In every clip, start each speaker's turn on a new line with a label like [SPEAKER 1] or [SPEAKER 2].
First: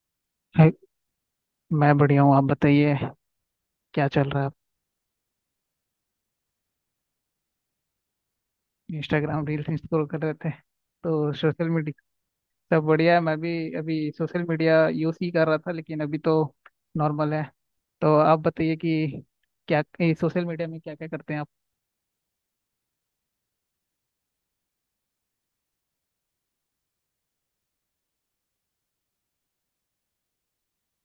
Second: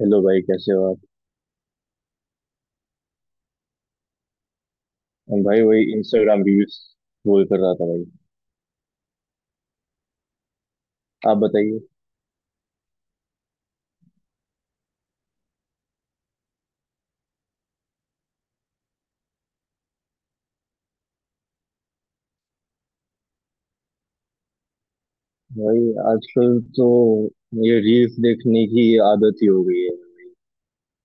[SPEAKER 1] Hello भाई
[SPEAKER 2] hi,
[SPEAKER 1] कैसे हो आप।
[SPEAKER 2] मैं बढ़िया हूँ। आप बताइए क्या चल रहा है आप।
[SPEAKER 1] हम भाई वही इंस्टाग्राम रील्स रोल कर रहा था भाई।
[SPEAKER 2] इंस्टाग्राम रील्स स्क्रॉल कर रहे थे तो
[SPEAKER 1] आप
[SPEAKER 2] सोशल
[SPEAKER 1] बताइए।
[SPEAKER 2] मीडिया। सब बढ़िया है। मैं भी अभी सोशल मीडिया यूज ही कर रहा था, लेकिन अभी तो नॉर्मल है। तो आप बताइए कि क्या सोशल मीडिया में क्या क्या करते हैं आप।
[SPEAKER 1] भाई आजकल तो ये रील्स देखने की आदत ही हो गई है।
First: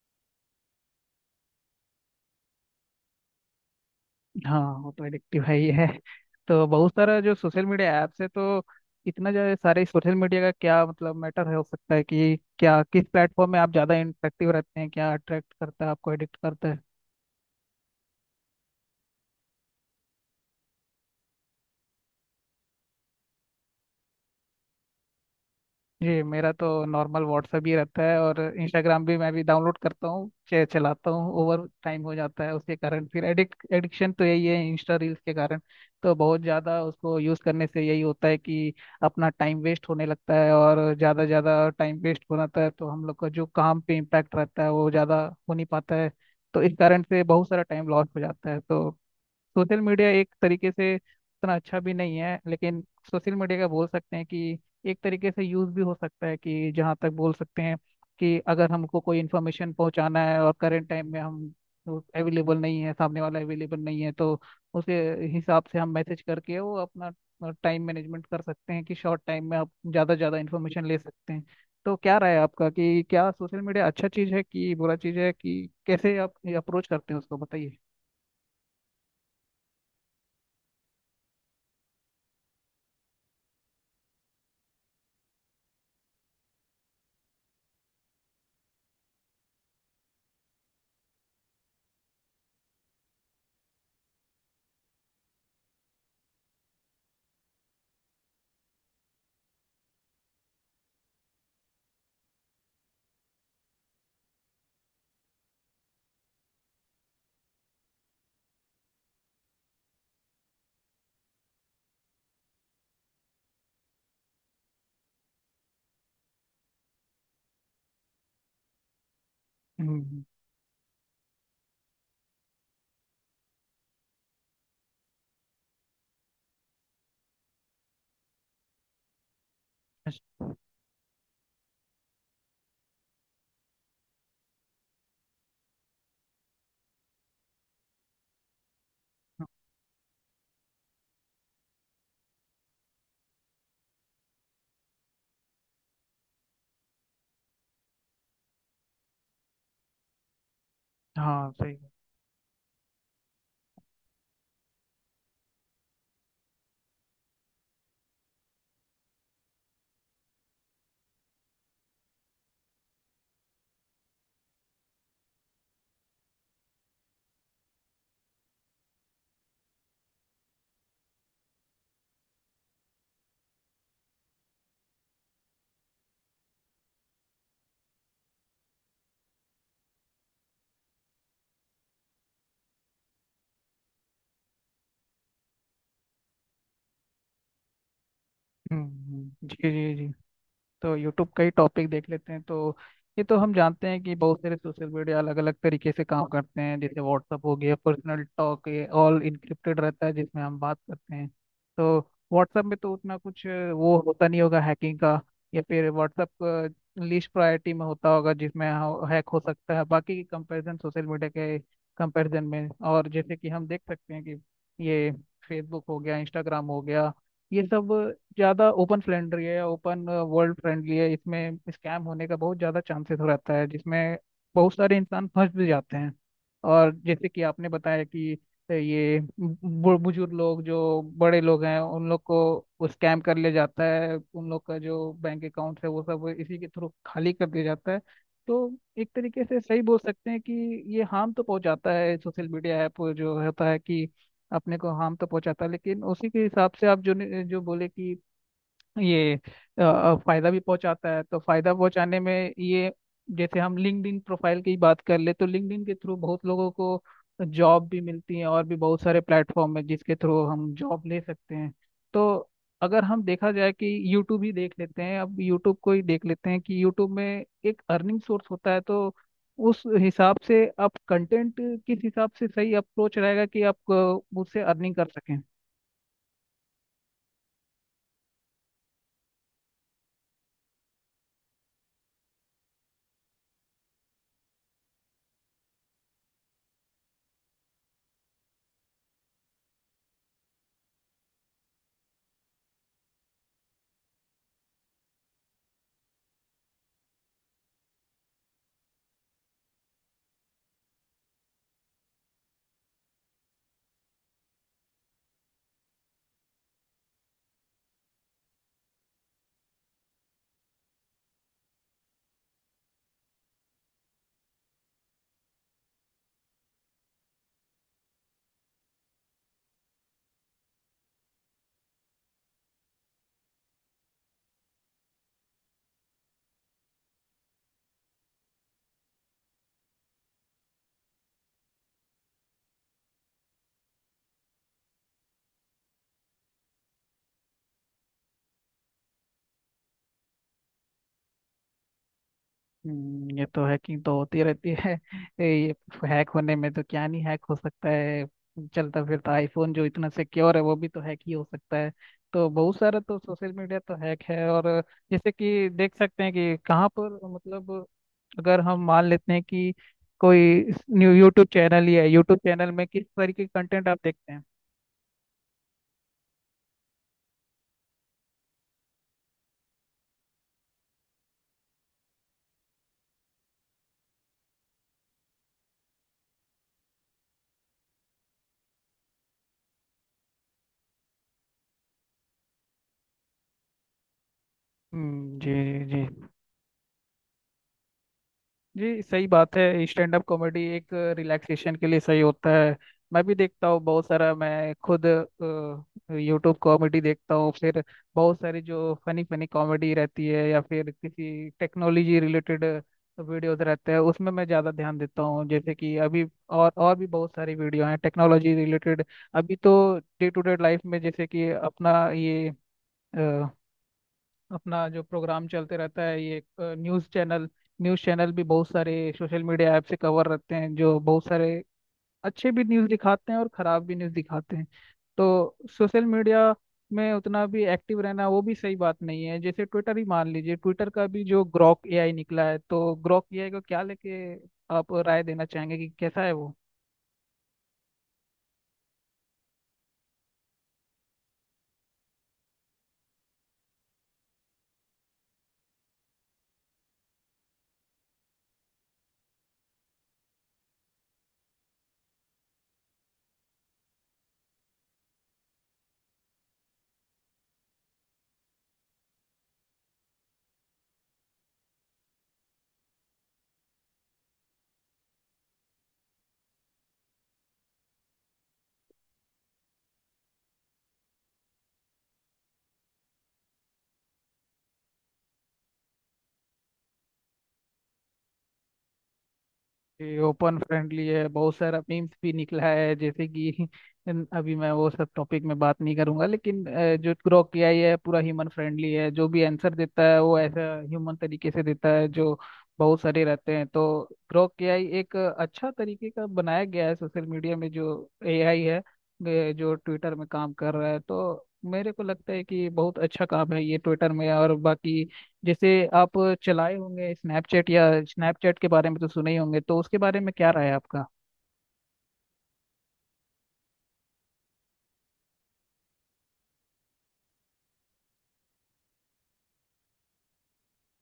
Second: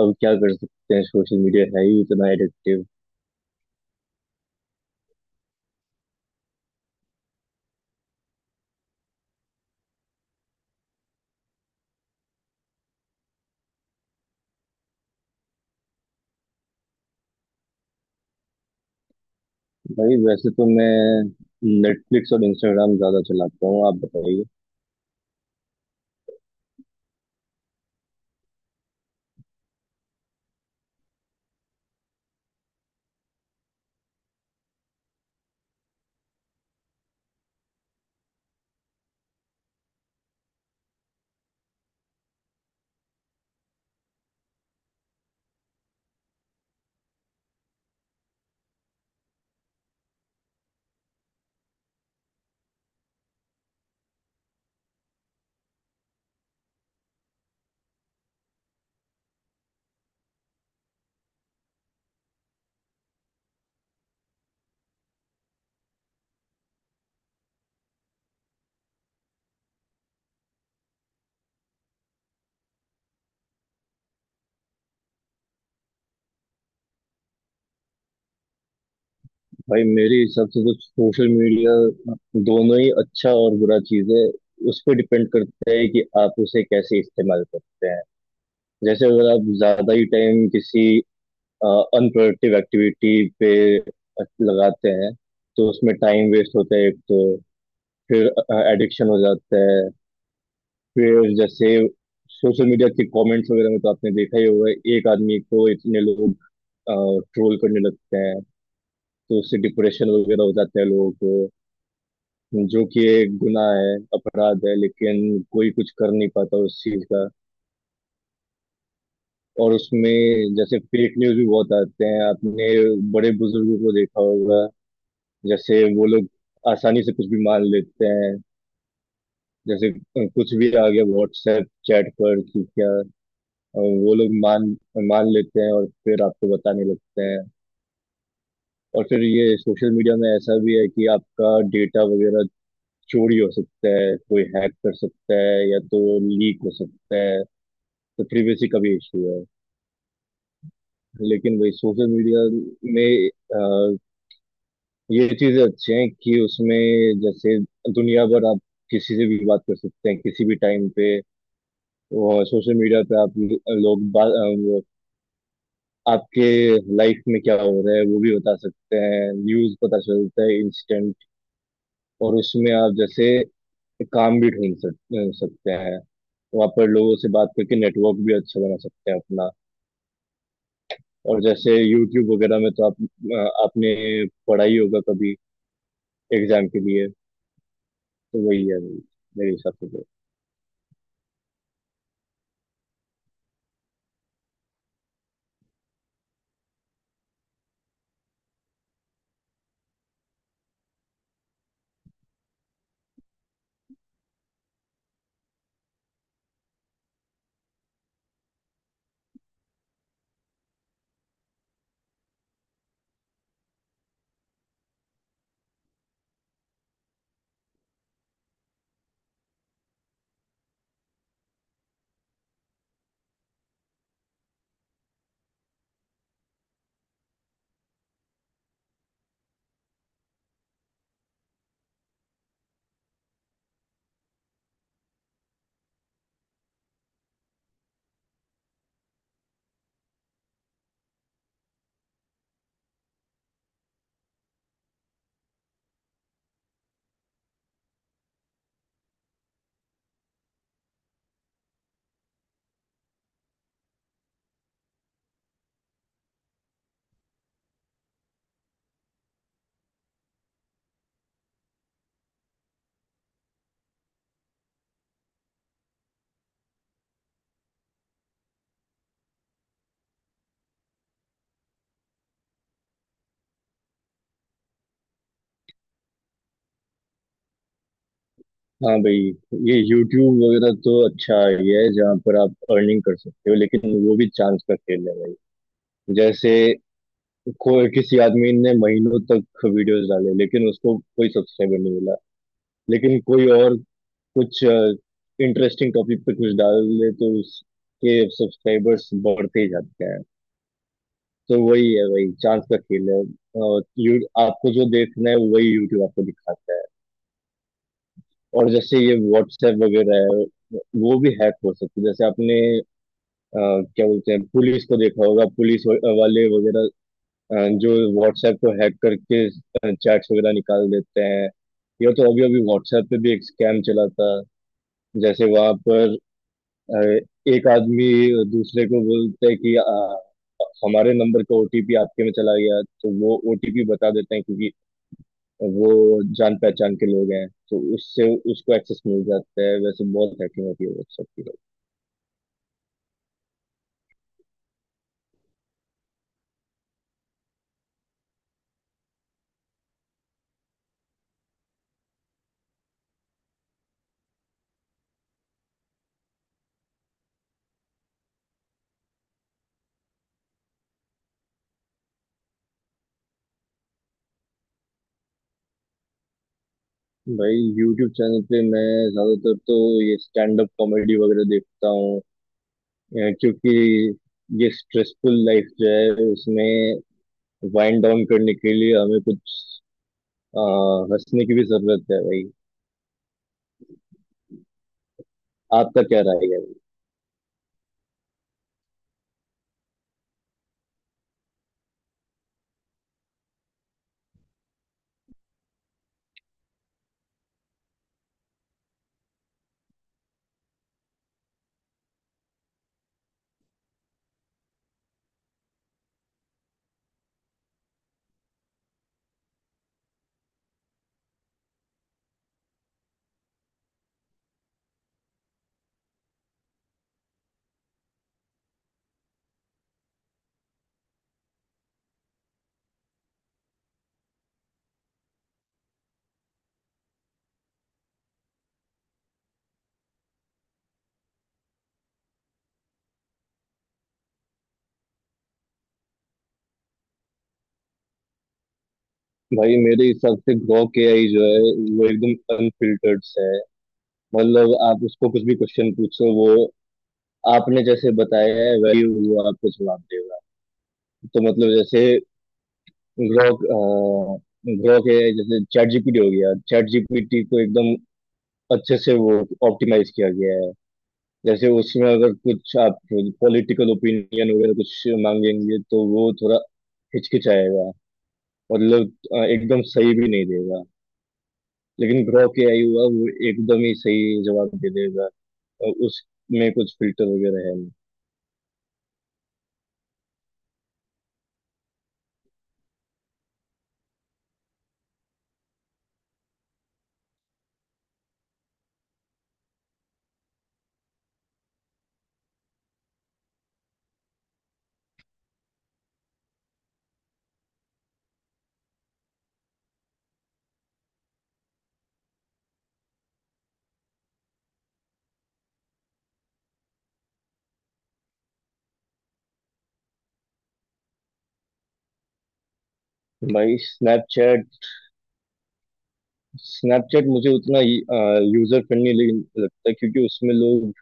[SPEAKER 1] अब क्या कर सकते हैं, सोशल मीडिया है ही इतना एडिक्टिव।
[SPEAKER 2] हाँ वो तो एडिक्टिव है ही है। तो बहुत सारा जो सोशल मीडिया ऐप्स है, तो इतना ज़्यादा सारे सोशल मीडिया का क्या मतलब मैटर है, हो सकता है कि क्या किस प्लेटफॉर्म में आप ज़्यादा इंटरेक्टिव रहते हैं, क्या अट्रैक्ट करता है, आपको एडिक्ट करता है।
[SPEAKER 1] भाई वैसे तो मैं नेटफ्लिक्स और इंस्टाग्राम ज्यादा चलाता हूँ। आप बताइए।
[SPEAKER 2] जी मेरा तो नॉर्मल व्हाट्सएप ही रहता है, और इंस्टाग्राम भी मैं भी डाउनलोड करता हूँ, चलाता हूँ, ओवर टाइम हो जाता है उसके कारण, फिर एडिक्ट एडिक्शन तो यही है इंस्टा रील्स के कारण। तो बहुत ज़्यादा उसको यूज़ करने से यही होता है कि अपना टाइम वेस्ट होने लगता है, और ज़्यादा ज़्यादा टाइम वेस्ट हो जाता है, तो हम लोग का जो काम पे इम्पैक्ट रहता है वो ज़्यादा हो नहीं पाता है। तो इस कारण से बहुत सारा टाइम लॉस हो जाता है। तो सोशल मीडिया एक तरीके से उतना अच्छा भी नहीं है, लेकिन सोशल मीडिया का बोल सकते हैं कि एक तरीके से यूज़ भी हो सकता है कि जहाँ तक बोल सकते हैं कि अगर हमको कोई इन्फॉर्मेशन पहुँचाना है, और करंट टाइम में हम अवेलेबल नहीं है, सामने वाला अवेलेबल नहीं है, तो उसे हिसाब से हम मैसेज करके वो अपना टाइम मैनेजमेंट कर सकते हैं कि शॉर्ट टाइम में आप ज़्यादा ज़्यादा इन्फॉर्मेशन ले सकते हैं। तो क्या राय है आपका, कि क्या सोशल मीडिया अच्छा चीज़ है कि बुरा चीज़ है, कि कैसे आप अप्रोच करते हैं उसको बताइए।
[SPEAKER 1] भाई मेरे हिसाब से तो सोशल मीडिया दोनों ही अच्छा और बुरा चीज है। उस पर डिपेंड करता है कि आप उसे कैसे इस्तेमाल करते हैं। जैसे अगर आप ज्यादा ही टाइम किसी अनप्रोडक्टिव एक्टिविटी पे लगाते हैं तो उसमें टाइम वेस्ट होता है एक तो, फिर एडिक्शन हो जाता है। फिर जैसे सोशल मीडिया के कमेंट्स वगैरह में तो आपने देखा ही होगा, एक आदमी को इतने लोग ट्रोल करने लगते हैं तो उससे डिप्रेशन वगैरह हो जाता है लोगों को, जो कि एक गुनाह है, अपराध है, लेकिन कोई कुछ कर नहीं पाता उस चीज का। और
[SPEAKER 2] हम्म।
[SPEAKER 1] उसमें जैसे फेक न्यूज भी बहुत आते हैं। आपने बड़े बुजुर्गों को देखा होगा, जैसे वो लोग आसानी से कुछ भी मान लेते हैं। जैसे
[SPEAKER 2] अच्छा।
[SPEAKER 1] कुछ भी आ गया व्हाट्सएप चैट पर कि क्या, वो लोग मान मान लेते हैं और फिर आपको बताने लगते हैं। और फिर ये सोशल मीडिया में ऐसा भी है कि आपका डेटा वगैरह चोरी हो सकता है, कोई हैक कर सकता है या तो लीक हो सकता है, तो प्रिवेसी का भी इशू है।
[SPEAKER 2] हाँ
[SPEAKER 1] लेकिन वही
[SPEAKER 2] सही है।
[SPEAKER 1] सोशल मीडिया में ये चीजें अच्छी हैं कि उसमें जैसे दुनिया भर आप किसी से भी बात कर सकते हैं किसी भी टाइम पे। और सोशल मीडिया पे आप लोग बात, वो आपके लाइफ में क्या हो रहा है वो भी बता सकते हैं, न्यूज पता चलता है इंस्टेंट। और उसमें आप जैसे काम भी ढूंढ सक, अ, सकते हैं, वहाँ पर लोगों से बात करके नेटवर्क भी अच्छा बना सकते हैं अपना। और जैसे यूट्यूब वगैरह में तो आप आपने पढ़ा ही होगा कभी एग्जाम के लिए। तो वही है मेरे
[SPEAKER 2] जी
[SPEAKER 1] हिसाब से
[SPEAKER 2] जी
[SPEAKER 1] तो।
[SPEAKER 2] जी। तो यूट्यूब का ही टॉपिक देख लेते हैं, तो ये तो हम जानते हैं कि बहुत सारे सोशल मीडिया अलग अलग तरीके से काम करते हैं, जैसे व्हाट्सअप हो गया, पर्सनल टॉक ये ऑल इनक्रिप्टेड रहता है जिसमें हम बात करते हैं। तो व्हाट्सअप में तो उतना कुछ वो होता नहीं होगा हैकिंग का, या फिर व्हाट्सअप लिस्ट प्रायोरिटी में होता होगा जिसमें हैक हो सकता है, बाकी की कंपेरिजन सोशल मीडिया के कंपेरिजन में। और जैसे कि हम देख सकते हैं कि ये फेसबुक हो गया, इंस्टाग्राम हो गया, ये सब ज़्यादा ओपन फ्रेंडली है, ओपन वर्ल्ड फ्रेंडली है, इसमें स्कैम होने का बहुत ज़्यादा चांसेस रहता है जिसमें बहुत सारे इंसान फंस भी जाते हैं। और जैसे कि आपने बताया कि ये बुजुर्ग लोग जो बड़े लोग हैं उन लोग को स्कैम कर लिया जाता है, उन लोग का जो बैंक अकाउंट है वो सब इसी के थ्रू खाली कर दिया जाता है। तो एक तरीके से सही बोल सकते हैं कि ये हार्म तो पहुंचाता है, सोशल मीडिया ऐप जो होता है कि अपने को हार्म तो पहुंचाता, लेकिन उसी के हिसाब से आप जो जो बोले कि ये फायदा भी पहुंचाता है, तो फायदा पहुंचाने में ये, जैसे हम लिंक्डइन प्रोफाइल की बात कर ले तो लिंक्डइन के थ्रू बहुत लोगों को जॉब भी मिलती है, और भी बहुत सारे प्लेटफॉर्म है जिसके थ्रू हम जॉब ले सकते हैं। तो अगर हम देखा जाए कि यूट्यूब ही देख लेते हैं, अब यूट्यूब को ही देख लेते हैं कि यूट्यूब में एक अर्निंग सोर्स होता है, तो उस हिसाब से आप कंटेंट किस हिसाब से सही अप्रोच रहेगा कि आप उससे अर्निंग कर सकें।
[SPEAKER 1] हाँ भाई, ये YouTube वगैरह तो अच्छा आइडिया है जहाँ पर आप अर्निंग कर सकते हो, लेकिन वो भी चांस का खेल है भाई। जैसे कोई, किसी आदमी ने महीनों तक वीडियोस डाले लेकिन उसको कोई सब्सक्राइबर नहीं मिला, लेकिन कोई और कुछ इंटरेस्टिंग टॉपिक पे कुछ डाल दे तो उसके सब्सक्राइबर्स बढ़ते ही जाते हैं। तो वही है भाई, चांस का खेल है। और यू आपको जो देखना है वही YouTube आपको दिखाता है। और जैसे ये WhatsApp वगैरह है, वो भी हैक हो सकती है। जैसे आपने अ, क्या बोलते हैं, पुलिस को देखा होगा, वाले वगैरह, अ, जो व्हाट्सएप को हैक करके चैट्स वगैरह निकाल देते हैं। ये तो अभी अभी व्हाट्सएप पे भी एक स्कैम चला था, जैसे वहां पर अ, एक आदमी दूसरे को बोलता है कि हमारे नंबर का OTP आपके में चला गया, तो वो OTP बता देते हैं क्योंकि वो जान पहचान के लोग हैं, तो उससे उसको एक्सेस मिल जाता है। वैसे बहुत हैकिंग होती है व्हाट्सएप की।
[SPEAKER 2] ये तो हैकिंग तो होती रहती है ये हैक होने में तो क्या नहीं हैक हो सकता है। चलता फिरता आईफोन जो इतना सिक्योर है वो भी तो हैक ही हो सकता है। तो बहुत सारा तो सोशल मीडिया तो हैक है, और जैसे कि देख सकते हैं कि कहाँ पर मतलब, अगर हम मान लेते हैं कि कोई न्यू यूट्यूब चैनल ही है, यूट्यूब चैनल में किस तरीके के कंटेंट आप देखते हैं।
[SPEAKER 1] भाई यूट्यूब चैनल पे मैं ज्यादातर तो ये स्टैंड अप कॉमेडी वगैरह देखता हूँ क्योंकि ये स्ट्रेसफुल लाइफ जो है उसमें वाइंड डाउन करने के लिए हमें कुछ अ, हंसने की भी जरूरत है भाई।
[SPEAKER 2] जी।
[SPEAKER 1] आपका
[SPEAKER 2] जी,
[SPEAKER 1] क्या राय है।
[SPEAKER 2] जी सही बात है, स्टैंड अप कॉमेडी एक रिलैक्सेशन के लिए सही होता है। मैं भी देखता हूँ बहुत सारा, मैं खुद यूट्यूब कॉमेडी देखता हूँ, फिर बहुत सारी जो फनी फनी कॉमेडी रहती है, या फिर किसी टेक्नोलॉजी रिलेटेड वीडियोस रहते हैं उसमें मैं ज़्यादा ध्यान देता हूँ, जैसे कि अभी, और भी बहुत सारी वीडियो हैं टेक्नोलॉजी रिलेटेड। अभी तो डे टू डे लाइफ में जैसे कि अपना ये अपना जो प्रोग्राम चलते रहता है ये न्यूज़ चैनल, न्यूज़ चैनल भी बहुत सारे सोशल मीडिया ऐप से कवर रहते हैं, जो बहुत सारे अच्छे भी न्यूज़ दिखाते हैं और ख़राब भी न्यूज़ दिखाते हैं। तो सोशल मीडिया में उतना भी एक्टिव रहना वो भी सही बात नहीं है, जैसे ट्विटर ही मान लीजिए, ट्विटर का भी जो ग्रॉक एआई निकला है, तो ग्रॉक एआई को क्या लेके आप राय देना चाहेंगे कि कैसा है वो।
[SPEAKER 1] भाई मेरे हिसाब से ग्रॉक के आई जो है वो एकदम अनफिल्टर्ड है। मतलब आप उसको कुछ भी क्वेश्चन पूछो, वो आपने जैसे बताया है वही वो आपको जवाब देगा। तो मतलब जैसे ग्रोक ग्रोक है, जैसे चैट जीपीटी हो गया, चैट जीपीटी को एकदम अच्छे से वो ऑप्टिमाइज किया गया है। जैसे उसमें अगर कुछ आप पॉलिटिकल ओपिनियन वगैरह कुछ मांगेंगे तो वो थोड़ा हिचकिचाएगा, मतलब एकदम सही भी नहीं देगा। लेकिन ग्रोक AI हुआ वो एकदम ही सही जवाब दे देगा, उसमें कुछ फिल्टर वगैरह है नहीं।
[SPEAKER 2] ये ओपन फ्रेंडली है, बहुत सारा मीम्स भी निकला है जैसे कि अभी मैं वो सब टॉपिक में बात नहीं करूंगा, लेकिन जो ग्रोक एआई है पूरा ह्यूमन फ्रेंडली है, जो भी आंसर देता है वो ऐसा ह्यूमन तरीके से देता है जो बहुत सारे रहते हैं। तो ग्रोक एआई एक अच्छा तरीके का बनाया गया है, सोशल मीडिया में जो एआई है, जो ट्विटर में काम कर रहा है, तो मेरे को लगता है कि बहुत अच्छा काम है ये ट्विटर में। और बाकी, जैसे आप चलाए होंगे स्नैपचैट, या स्नैपचैट के बारे में तो सुने ही होंगे, तो उसके बारे में क्या राय है आपका।
[SPEAKER 1] भाई स्नैपचैट, मुझे उतना यूजर फ्रेंडली लगता है क्योंकि उसमें लोग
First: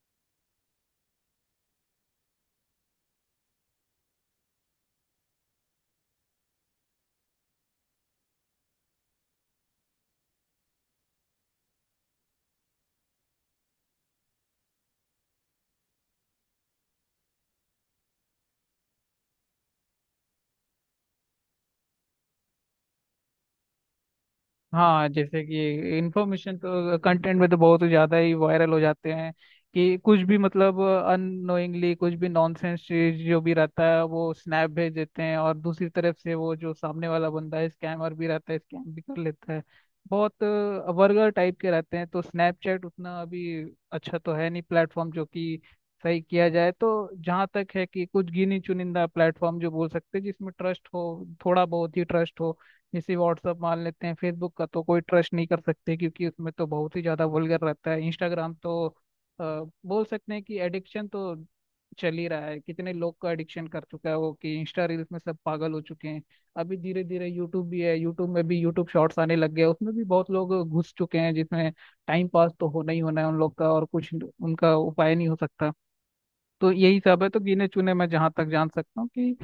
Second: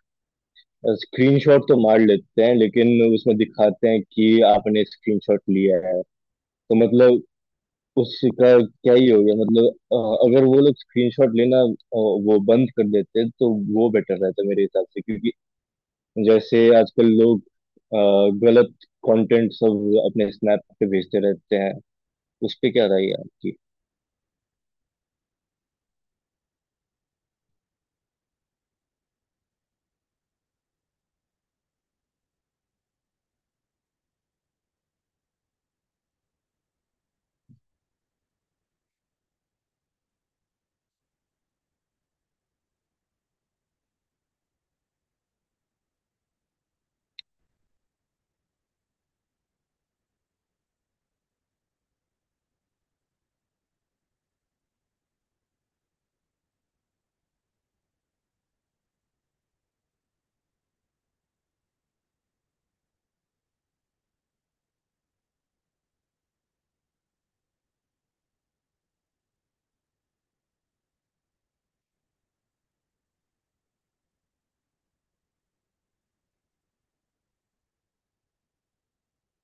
[SPEAKER 1] स्क्रीनशॉट तो मार लेते हैं लेकिन उसमें दिखाते हैं कि आपने स्क्रीनशॉट लिया है। तो मतलब उसका क्या ही हो गया, मतलब अगर वो लोग स्क्रीनशॉट लेना वो बंद कर देते तो वो बेटर रहता मेरे हिसाब से। क्योंकि जैसे आजकल लोग अ, गलत कंटेंट सब अपने स्नैप पे भेजते रहते हैं। उस पे क्या राय है आपकी।
[SPEAKER 2] हाँ, जैसे कि इंफॉर्मेशन तो कंटेंट में तो बहुत ही ज़्यादा ही वायरल हो जाते हैं, कि कुछ भी मतलब अननोइंगली कुछ भी नॉनसेंस चीज जो भी रहता है वो स्नैप भेज देते हैं, और दूसरी तरफ से वो जो सामने वाला बंदा है स्कैमर भी रहता है, स्कैम भी कर लेता है। बहुत वर्गर टाइप के रहते हैं, तो स्नैपचैट उतना अभी अच्छा तो है नहीं प्लेटफॉर्म, जो कि सही किया जाए तो जहाँ तक है कि कुछ गिनी चुनिंदा प्लेटफॉर्म जो बोल सकते हैं जिसमें ट्रस्ट हो, थोड़ा बहुत ही ट्रस्ट हो, जैसे व्हाट्सअप मान लेते हैं। फेसबुक का तो कोई ट्रस्ट नहीं कर सकते, क्योंकि उसमें तो बहुत ही ज़्यादा वल्गर रहता है। इंस्टाग्राम तो अ, बोल सकते हैं कि एडिक्शन तो चल ही रहा है, कितने लोग का एडिक्शन कर चुका है वो कि इंस्टा रील्स में सब पागल हो चुके हैं। अभी धीरे धीरे यूट्यूब भी है, यूट्यूब में भी यूट्यूब शॉर्ट्स आने लग गए, उसमें भी बहुत लोग घुस चुके हैं, जिसमें टाइम पास तो होना ही होना है उन लोग का, और कुछ उनका उपाय नहीं हो सकता। तो यही सब है, तो गिने चुने मैं जहाँ तक जान सकता हूँ कि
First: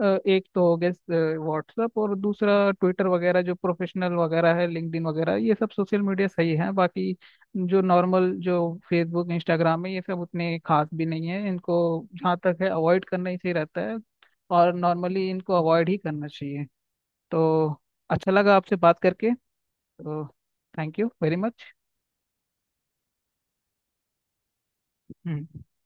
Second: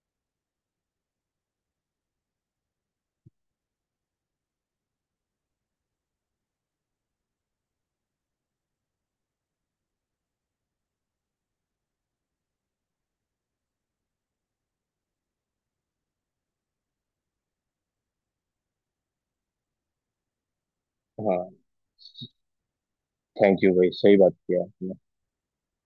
[SPEAKER 2] एक तो हो गया व्हाट्सएप, और दूसरा ट्विटर वगैरह, जो प्रोफेशनल वगैरह है लिंक्डइन वगैरह, ये सब सोशल मीडिया सही है। बाकी जो नॉर्मल जो फेसबुक इंस्टाग्राम है, ये सब उतने खास भी नहीं है, इनको जहाँ तक है अवॉइड करना ही सही रहता है, और नॉर्मली इनको अवॉइड ही करना चाहिए। तो अच्छा लगा आपसे बात करके, तो थैंक यू वेरी
[SPEAKER 1] हाँ, थैंक यू भाई, सही बात किया आपने।
[SPEAKER 2] मच।